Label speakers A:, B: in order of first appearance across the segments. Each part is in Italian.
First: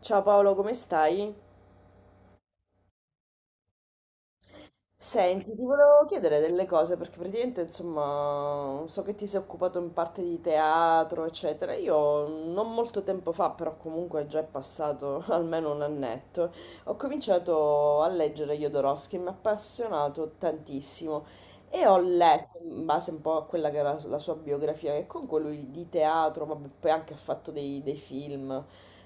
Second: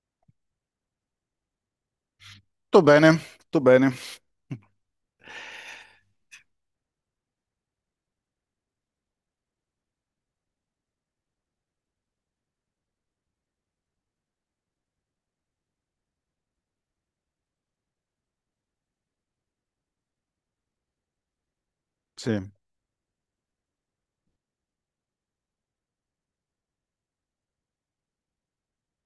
A: Ciao Paolo, come stai?
B: Tutto bene, tutto bene.
A: Senti, ti volevo chiedere delle cose perché praticamente, insomma, so che ti sei occupato in parte di teatro, eccetera. Io non molto tempo fa, però comunque già è passato almeno un annetto, ho cominciato a leggere Jodorowsky, mi ha appassionato tantissimo e ho
B: Sì,
A: letto, in base un po' a quella che era la sua biografia, che comunque lui di teatro, vabbè, poi anche ha fatto dei film,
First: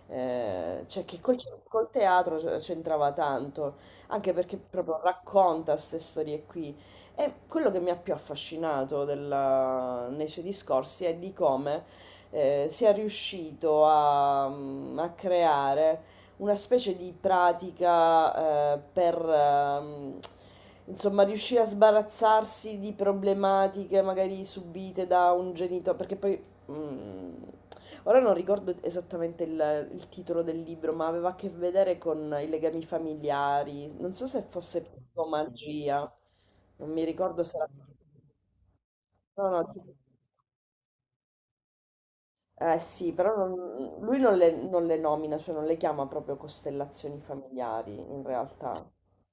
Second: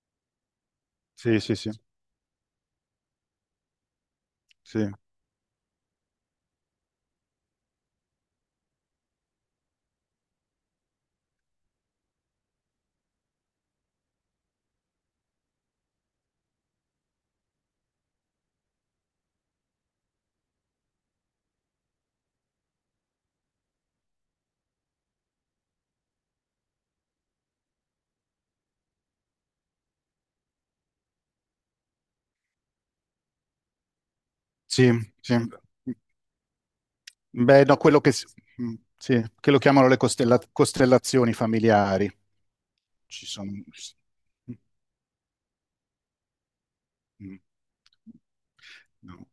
A: eh, cioè che col,
B: sì, sì, sì,
A: col teatro c'entrava tanto. Anche perché
B: sì,
A: proprio racconta queste storie qui. E quello che mi ha più affascinato nei suoi discorsi è di come sia riuscito a creare una specie di pratica per insomma riuscire a sbarazzarsi di problematiche magari subite da un genitore, perché poi. Mm. Ora non ricordo esattamente il titolo del libro, ma aveva a che vedere con i legami familiari. Non so se fosse
B: sì, sì.
A: psicomagia, non mi ricordo se
B: Beh,
A: era...
B: no, quello che, sì,
A: No,
B: che lo
A: no, ti-
B: chiamano le costellazioni familiari.
A: eh sì,
B: Ci
A: però
B: sono.
A: lui non
B: Mm,
A: non le nomina, cioè non le chiama proprio costellazioni
B: mm.
A: familiari, in realtà.
B: No,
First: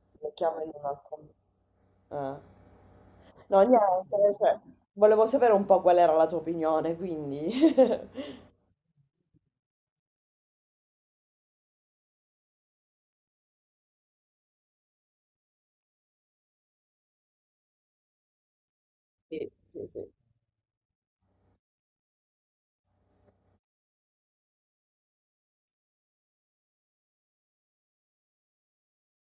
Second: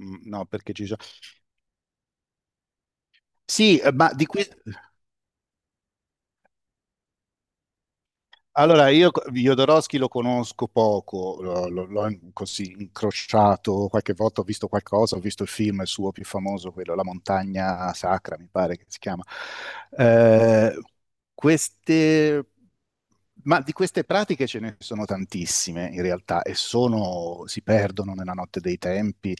B: mm,
A: Le
B: no,
A: chiama in
B: perché
A: un
B: ci sono.
A: altro... eh. No,
B: Sì, ma di
A: niente,
B: questo.
A: cioè, volevo sapere un po' qual era la tua opinione, quindi...
B: Allora, io Jodorowsky lo conosco poco, così incrociato qualche volta, ho visto qualcosa, ho visto il film suo più famoso, quello La montagna sacra, mi pare che si chiama.
A: Sì, sì, sì.
B: Eh, queste, ma di queste pratiche ce ne sono tantissime in realtà e si perdono nella notte dei tempi.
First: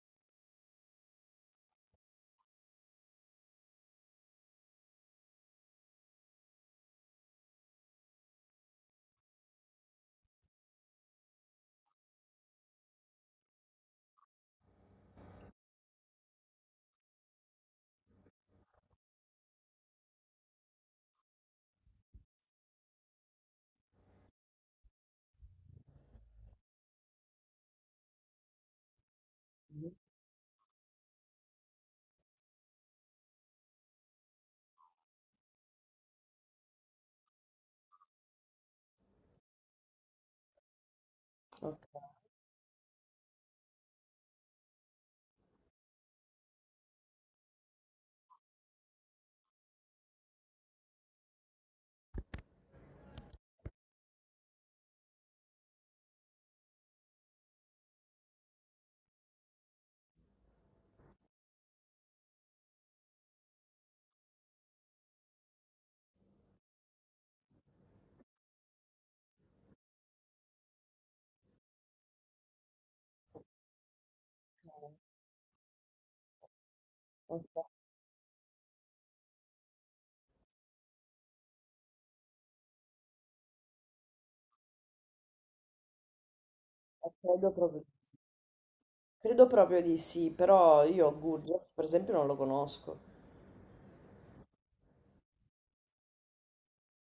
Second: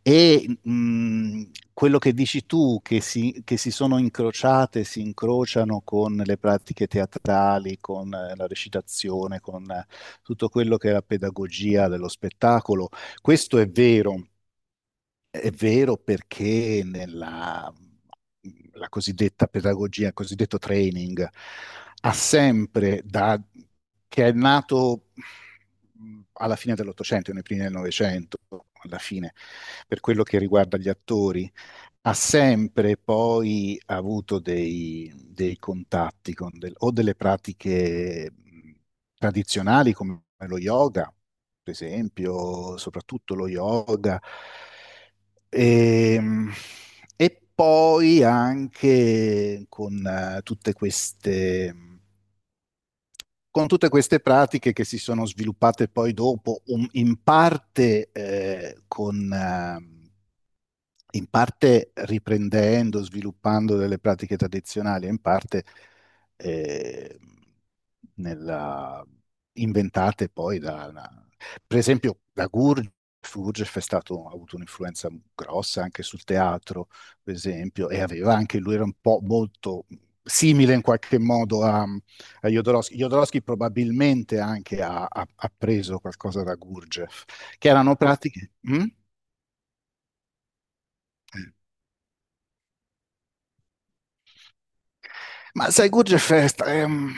B: E quello che dici tu, che si sono incrociate, si incrociano con le pratiche teatrali, con la recitazione, con tutto quello che è la pedagogia dello spettacolo, questo è vero. È vero perché nella la cosiddetta pedagogia, il cosiddetto training, ha sempre da che è nato alla fine dell'Ottocento, nei primi del Novecento, alla fine, per quello che riguarda gli attori, ha sempre poi avuto dei contatti con o delle pratiche tradizionali come lo yoga per
A: Ok,
B: esempio, soprattutto lo yoga. E, e poi anche con tutte queste con tutte queste pratiche che si sono sviluppate poi dopo, in parte, in parte riprendendo, sviluppando delle pratiche tradizionali, e in parte eh, nella- inventate poi per esempio, da Gurdjieff. Gurdjieff ha avuto un'influenza grossa anche sul teatro, per
A: ok,
B: esempio, e aveva anche lui era un po' molto simile in qualche modo a Jodorowsky. Jodorowsky probabilmente anche ha preso qualcosa da Gurdjieff,
A: credo
B: che
A: proprio,
B: erano pratiche. Mm?
A: credo proprio di sì, però io
B: Eh.
A: Gurdjieff per esempio non lo conosco.
B: Ma sai, Gurdjieff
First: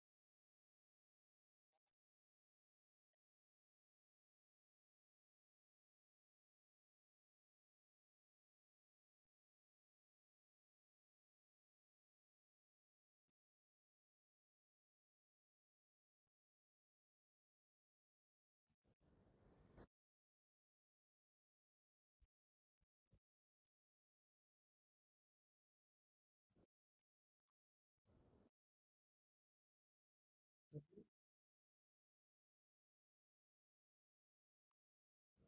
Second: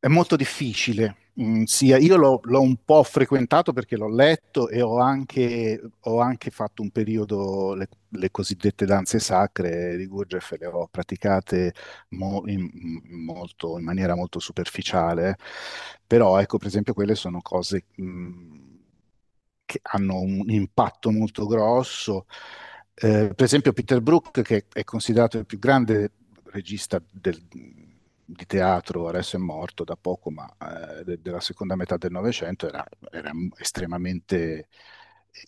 B: è molto difficile. Io l'ho un po' frequentato perché l'ho letto e ho anche fatto un periodo, le cosiddette danze sacre di Gurdjieff, le ho praticate mo- in, in maniera molto superficiale, però ecco, per esempio, quelle sono cose che hanno un impatto molto grosso. Per esempio, Peter Brook, che è considerato il più grande regista di teatro, adesso è morto da poco, ma della seconda metà del Novecento, era estremamente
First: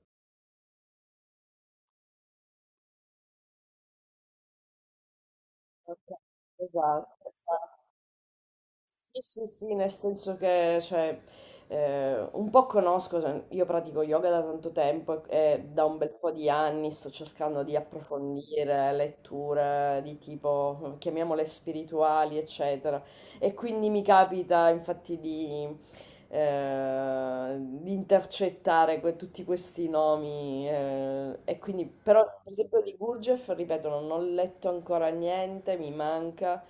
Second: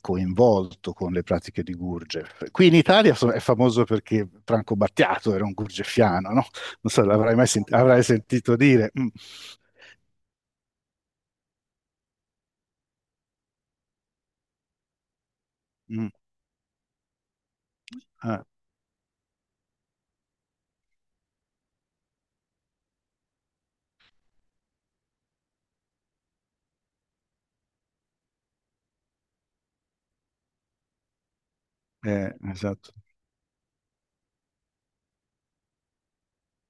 B: coinvolto con le pratiche di Gurgev. Qui in Italia è famoso perché Franco Battiato era un
A: Ok,
B: gurgefiano, non so,
A: esatto,
B: l'avrai mai
A: esatto.
B: avrai sentito dire. Mm,
A: Sì, sì, sì, nel senso che cioè, un po' conosco, cioè, io pratico yoga da tanto tempo e da un
B: mm,
A: bel po' di anni sto cercando di
B: ah,
A: approfondire letture di tipo, chiamiamole spirituali, eccetera. E quindi mi capita infatti di intercettare tutti questi nomi. E quindi, però, per esempio,
B: esatto.
A: di Gurdjieff, ripeto, non ho letto ancora niente, mi manca.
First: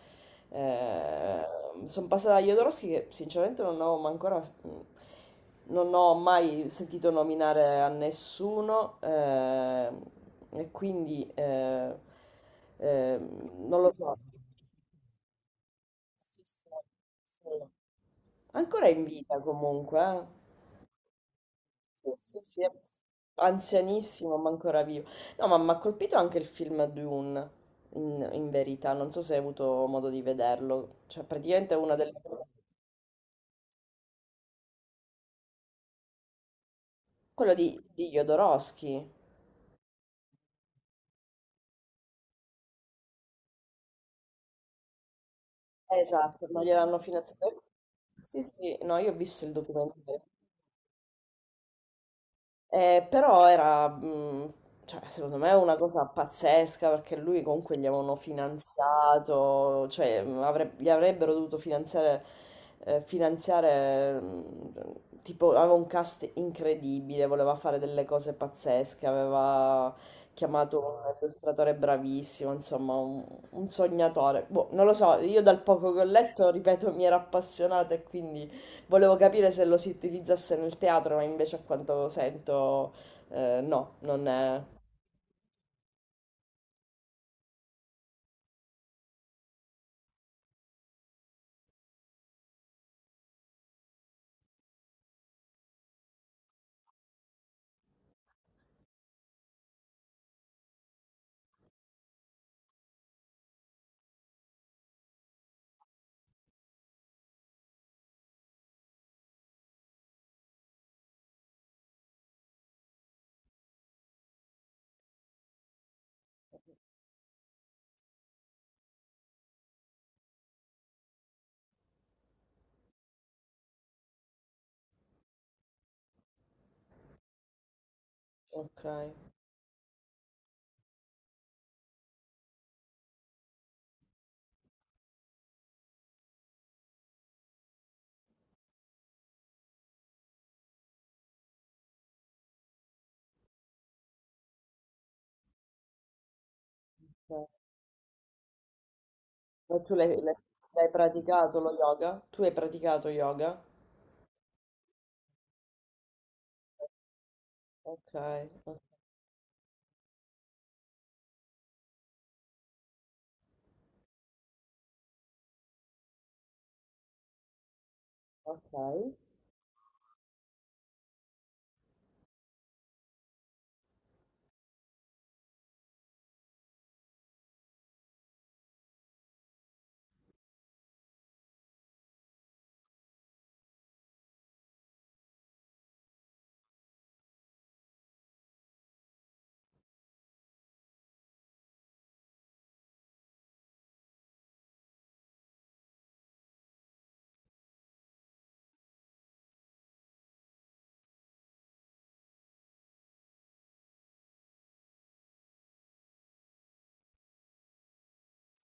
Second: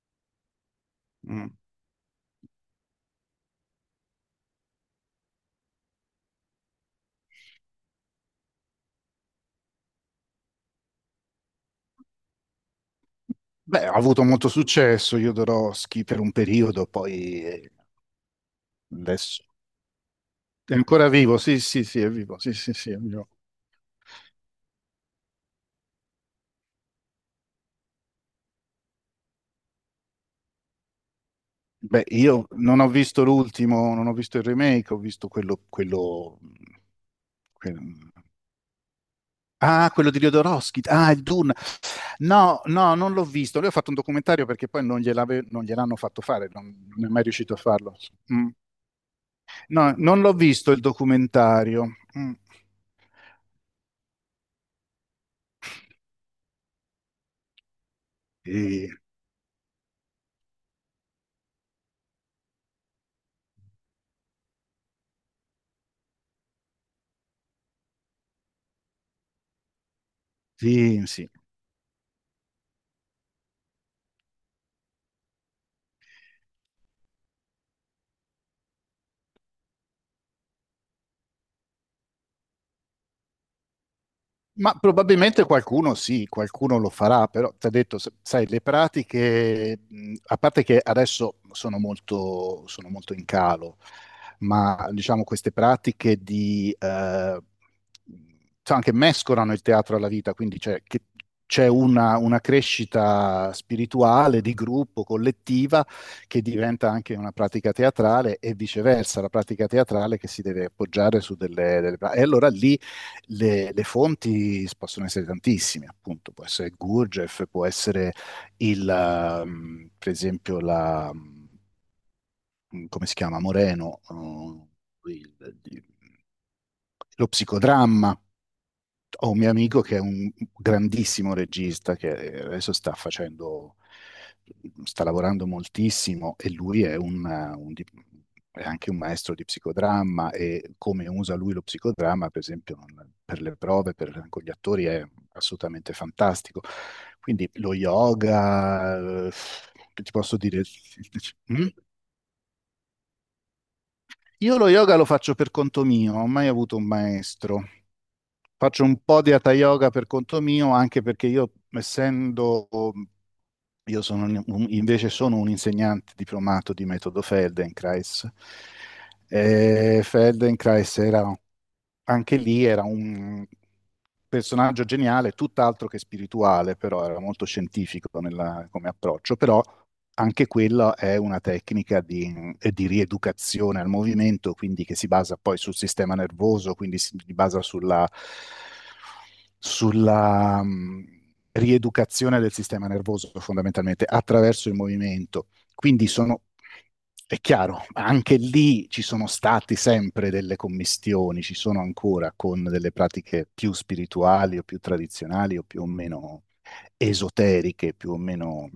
B: Mm.
A: Sono passata da Jodorowsky che sinceramente non ho ma ancora... mm, non ho mai sentito nominare a nessuno e quindi non
B: Beh, ha
A: lo so.
B: avuto molto successo Jodorowsky per un
A: Sì, sì,
B: periodo, poi
A: sì. Ancora in vita
B: adesso
A: comunque, eh.
B: è ancora vivo. Sì, sì, sì, è
A: Sì,
B: vivo.
A: sì,
B: Sì,
A: sì,
B: sì, sì, è vivo.
A: anzianissimo, ma ancora vivo. No, ma mi ha colpito anche il film Dune, in verità. Non so se hai avuto modo di vederlo. Cioè, praticamente è una
B: Beh,
A: delle...
B: io non ho visto l'ultimo, non ho visto il remake, ho visto quello,
A: Quello di
B: quello-
A: Jodorowsky.
B: ah, quello di Jodorowsky. Ah, il Dune. No, no, non l'ho visto. Lui ha fatto un documentario perché poi non gliel'hanno fatto
A: Esatto,
B: fare,
A: ma gliel'hanno
B: non è mai riuscito a
A: finanziato.
B: farlo.
A: Sì,
B: Mm.
A: sì, no, io ho visto il
B: No,
A: documentario.
B: non l'ho visto il documentario. Mm.
A: Però era, cioè, secondo me, una cosa pazzesca perché lui comunque gli avevano
B: E-
A: finanziato, cioè gli avrebbero dovuto finanziare, eh, finanziare, mh, tipo, aveva un cast incredibile, voleva fare delle cose pazzesche, aveva chiamato
B: sì,
A: un
B: sì.
A: illustratore bravissimo, insomma, un sognatore. Boh, non lo so, io dal poco che ho letto, ripeto, mi era appassionata e quindi... Volevo capire se lo si utilizzasse nel teatro, ma invece a quanto sento, no, non è...
B: Ma probabilmente qualcuno sì, qualcuno lo farà, però ti ho detto, sai, le pratiche, a parte che adesso sono molto, in calo, ma diciamo queste pratiche sai, anche mescolano il teatro alla vita, quindi c'è una crescita spirituale di gruppo, collettiva, che diventa anche una pratica teatrale e viceversa, la pratica teatrale che si deve appoggiare su E allora lì le fonti possono essere tantissime, appunto, può essere Gurdjieff, può essere per esempio, come si chiama, Moreno, lo psicodramma,
A: Ok.
B: ho un mio amico che è un grandissimo regista che adesso sta lavorando moltissimo e lui un di- è anche un maestro di psicodramma e come usa lui lo psicodramma, per esempio, per le prove, con gli attori è assolutamente fantastico. Quindi
A: Ok.
B: lo yoga,
A: Ma tu
B: che ti posso dire?
A: l'hai praticato
B: Mm?
A: lo yoga? Tu hai praticato yoga?
B: Io lo yoga lo faccio per conto mio, non ho mai avuto un maestro.
A: Ok,
B: Faccio un po' di hatha yoga per conto mio, anche perché io invece sono un insegnante diplomato di metodo Feldenkrais.
A: ok,
B: Feldenkrais era anche lì, era un personaggio geniale, tutt'altro che spirituale, però era molto scientifico come approccio, però anche quella è una tecnica di rieducazione al movimento, quindi che si basa poi sul sistema nervoso, quindi si basa sulla rieducazione del sistema nervoso fondamentalmente attraverso il movimento. Quindi è chiaro, anche lì ci sono stati sempre delle commistioni, ci sono ancora con delle pratiche più spirituali o più tradizionali o più o meno esoteriche, più o meno.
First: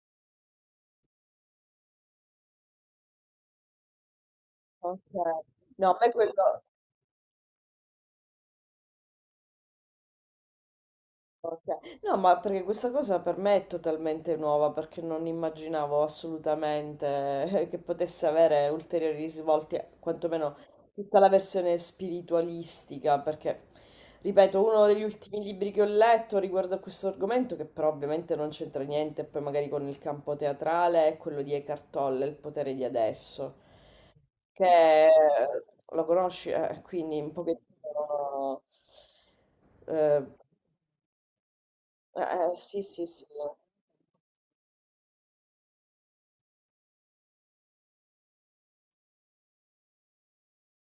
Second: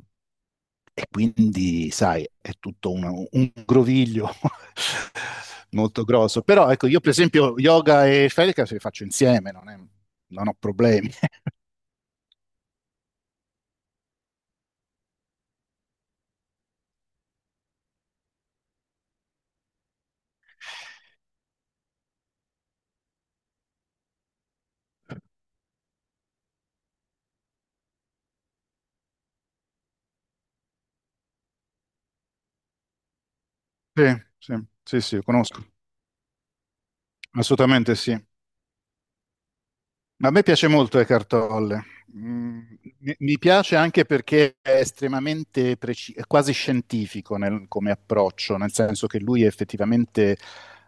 B: E quindi, sai, è tutto un groviglio
A: ok. No, a
B: molto
A: me
B: grosso.
A: quello...
B: Però, ecco, io per esempio yoga e felica se li faccio insieme, non ho problemi.
A: Ok. No, ma perché questa cosa per me è totalmente nuova, perché non immaginavo assolutamente che potesse avere ulteriori risvolti, quantomeno tutta la versione spiritualistica, perché, ripeto, uno degli ultimi libri che ho letto riguardo a questo argomento, che però ovviamente non c'entra niente, poi magari con il campo teatrale, è quello di Eckhart Tolle, Il potere di adesso,
B: Sì, sì, sì,
A: che
B: sì, conosco.
A: lo conosci, quindi un
B: Assolutamente sì.
A: pochettino... eh,
B: Ma a me piace molto Eckhart Tolle.
A: eh,
B: Mm,
A: sì, sì,
B: Mi
A: sì,
B: mi piace anche perché è estremamente preciso, quasi scientifico come approccio, nel senso che lui effettivamente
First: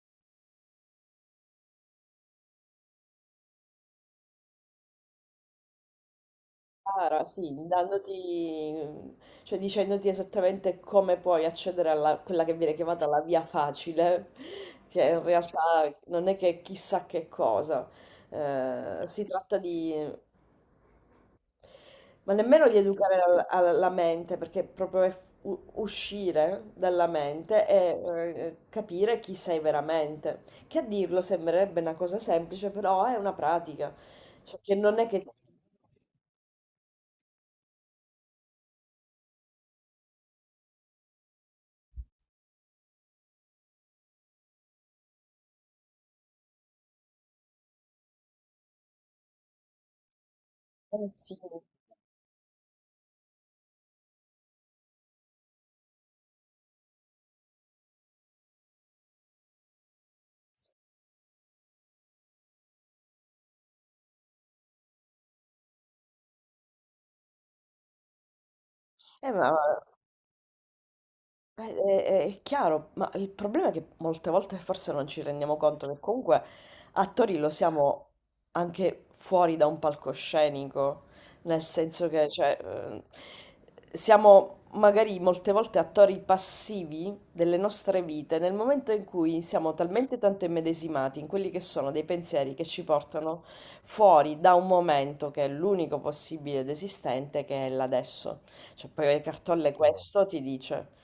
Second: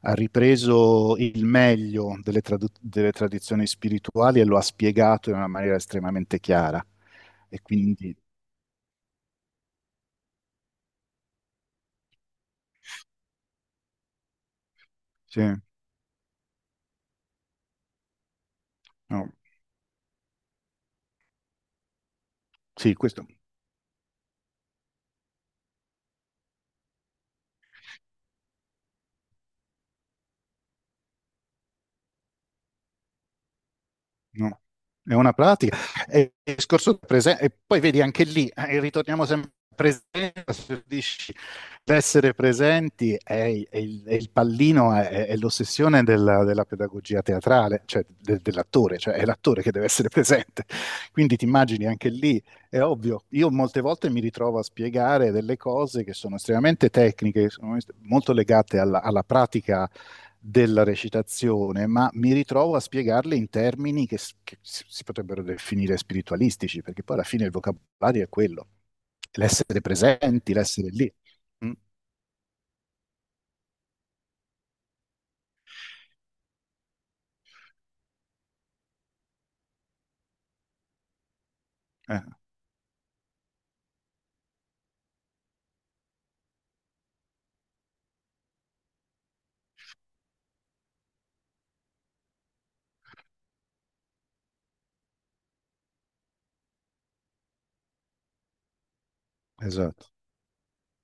B: ha ripreso il meglio delle tradizioni spirituali e lo ha spiegato in una maniera estremamente chiara.
A: cara, sì,
B: E quindi,
A: dandoti, cioè dicendoti esattamente come puoi accedere a quella che viene chiamata la via facile, che in
B: sì,
A: realtà non è che chissà che cosa. Si
B: no,
A: tratta di, ma nemmeno di
B: sì,
A: educare
B: questo.
A: alla mente, perché proprio è uscire dalla mente e capire chi sei veramente. Che a dirlo sembrerebbe una cosa semplice, però è una pratica. Cioè
B: No,
A: che non è
B: è
A: che ti...
B: una pratica. E poi vedi anche lì, ritorniamo sempre alla presenza, se dici, l'essere presenti è il pallino, è l'ossessione della pedagogia teatrale, cioè dell'attore, cioè è l'attore che deve essere presente. Quindi
A: sì.
B: ti immagini anche lì, è ovvio, io molte volte mi ritrovo a spiegare delle cose che sono estremamente tecniche, che sono molto legate alla pratica della recitazione, ma mi ritrovo a spiegarle in termini che si potrebbero definire spiritualistici, perché poi alla fine il vocabolario è quello,
A: Eh, ma
B: l'essere presenti, l'essere lì.
A: eh,
B: Mm.
A: eh, è chiaro, ma il problema è che molte volte forse non ci rendiamo conto che comunque attori lo siamo anche fuori da un palcoscenico, nel senso
B: Eh,
A: che cioè, siamo magari molte volte attori passivi delle nostre vite nel momento in cui siamo talmente tanto immedesimati in quelli che sono dei pensieri che ci portano fuori da un momento che è l'unico possibile ed esistente, che è l'adesso. Cioè, poi le Cartolle
B: esatto,
A: questo ti dice.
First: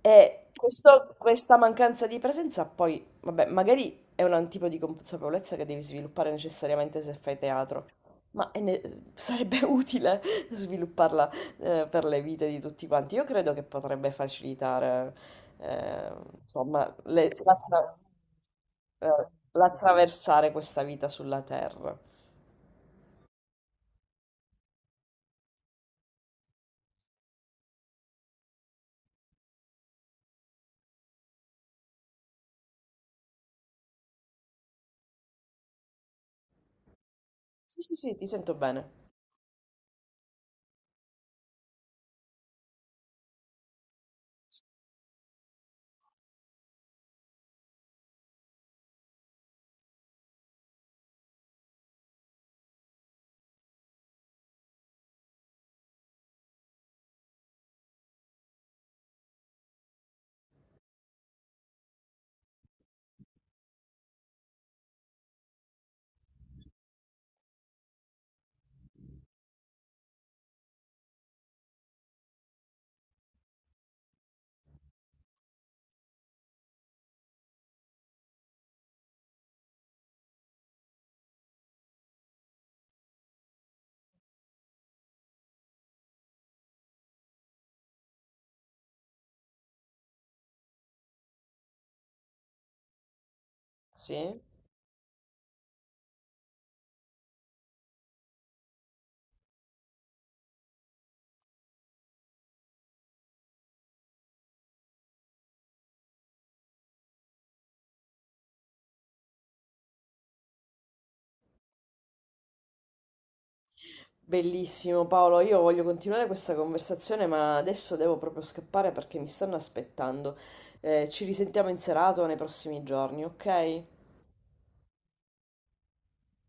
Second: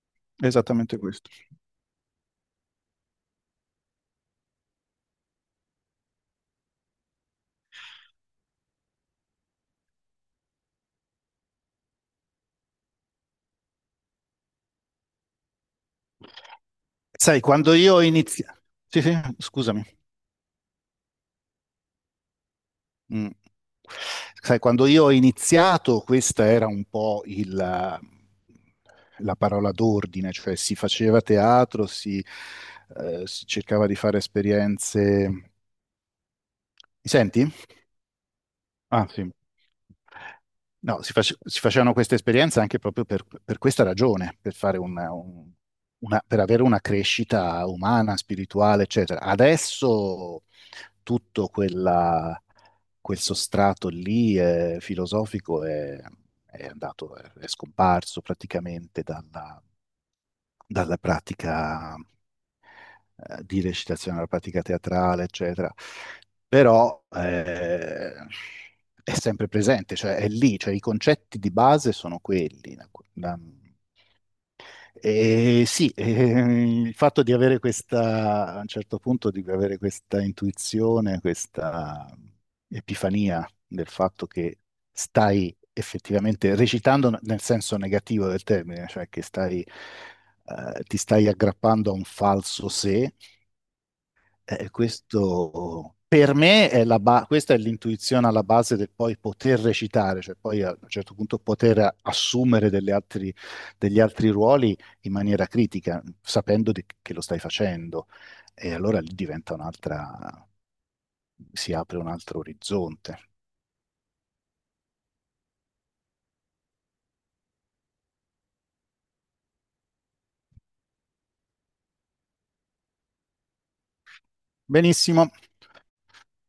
A: E
B: esattamente questo.
A: questa mancanza di presenza poi, vabbè, magari è un tipo di consapevolezza che devi sviluppare necessariamente se fai teatro, ma sarebbe utile svilupparla per le vite di tutti quanti. Io credo che potrebbe facilitare, eh, insomma,
B: Sai, quando io ho iniziato. Sì, sì,
A: eh,
B: scusami.
A: l'attraversare questa vita sulla Terra.
B: Mm. Sai, quando io ho iniziato, questa era un po' la parola d'ordine, cioè si faceva teatro, si cercava di fare esperienze. Mi senti?
A: Sì, sì, sì, ti sento
B: Ah,
A: bene.
B: sì. No, si facevano queste esperienze anche proprio per questa ragione, per fare per avere una crescita umana, spirituale, eccetera. Adesso tutto quel sostrato lì filosofico è andato, è scomparso praticamente dalla pratica di recitazione, dalla pratica teatrale, eccetera. Però è sempre presente, cioè è lì, cioè i concetti di base sono quelli. da- e sì, il fatto di avere questa, a un certo punto, di avere questa intuizione, questa epifania del fatto che stai effettivamente recitando nel senso negativo del termine, cioè che ti stai aggrappando a un falso sé,
A: Sì?
B: questo per me è la questa è l'intuizione alla base del poi poter recitare, cioè poi a un certo punto poter assumere delle degli altri ruoli in maniera critica, sapendo che lo stai facendo. E allora lì si apre un altro orizzonte.
A: Bellissimo Paolo, io voglio continuare questa conversazione, ma adesso devo proprio scappare perché mi stanno aspettando. Ci risentiamo in serata o nei prossimi giorni, ok?
B: Benissimo.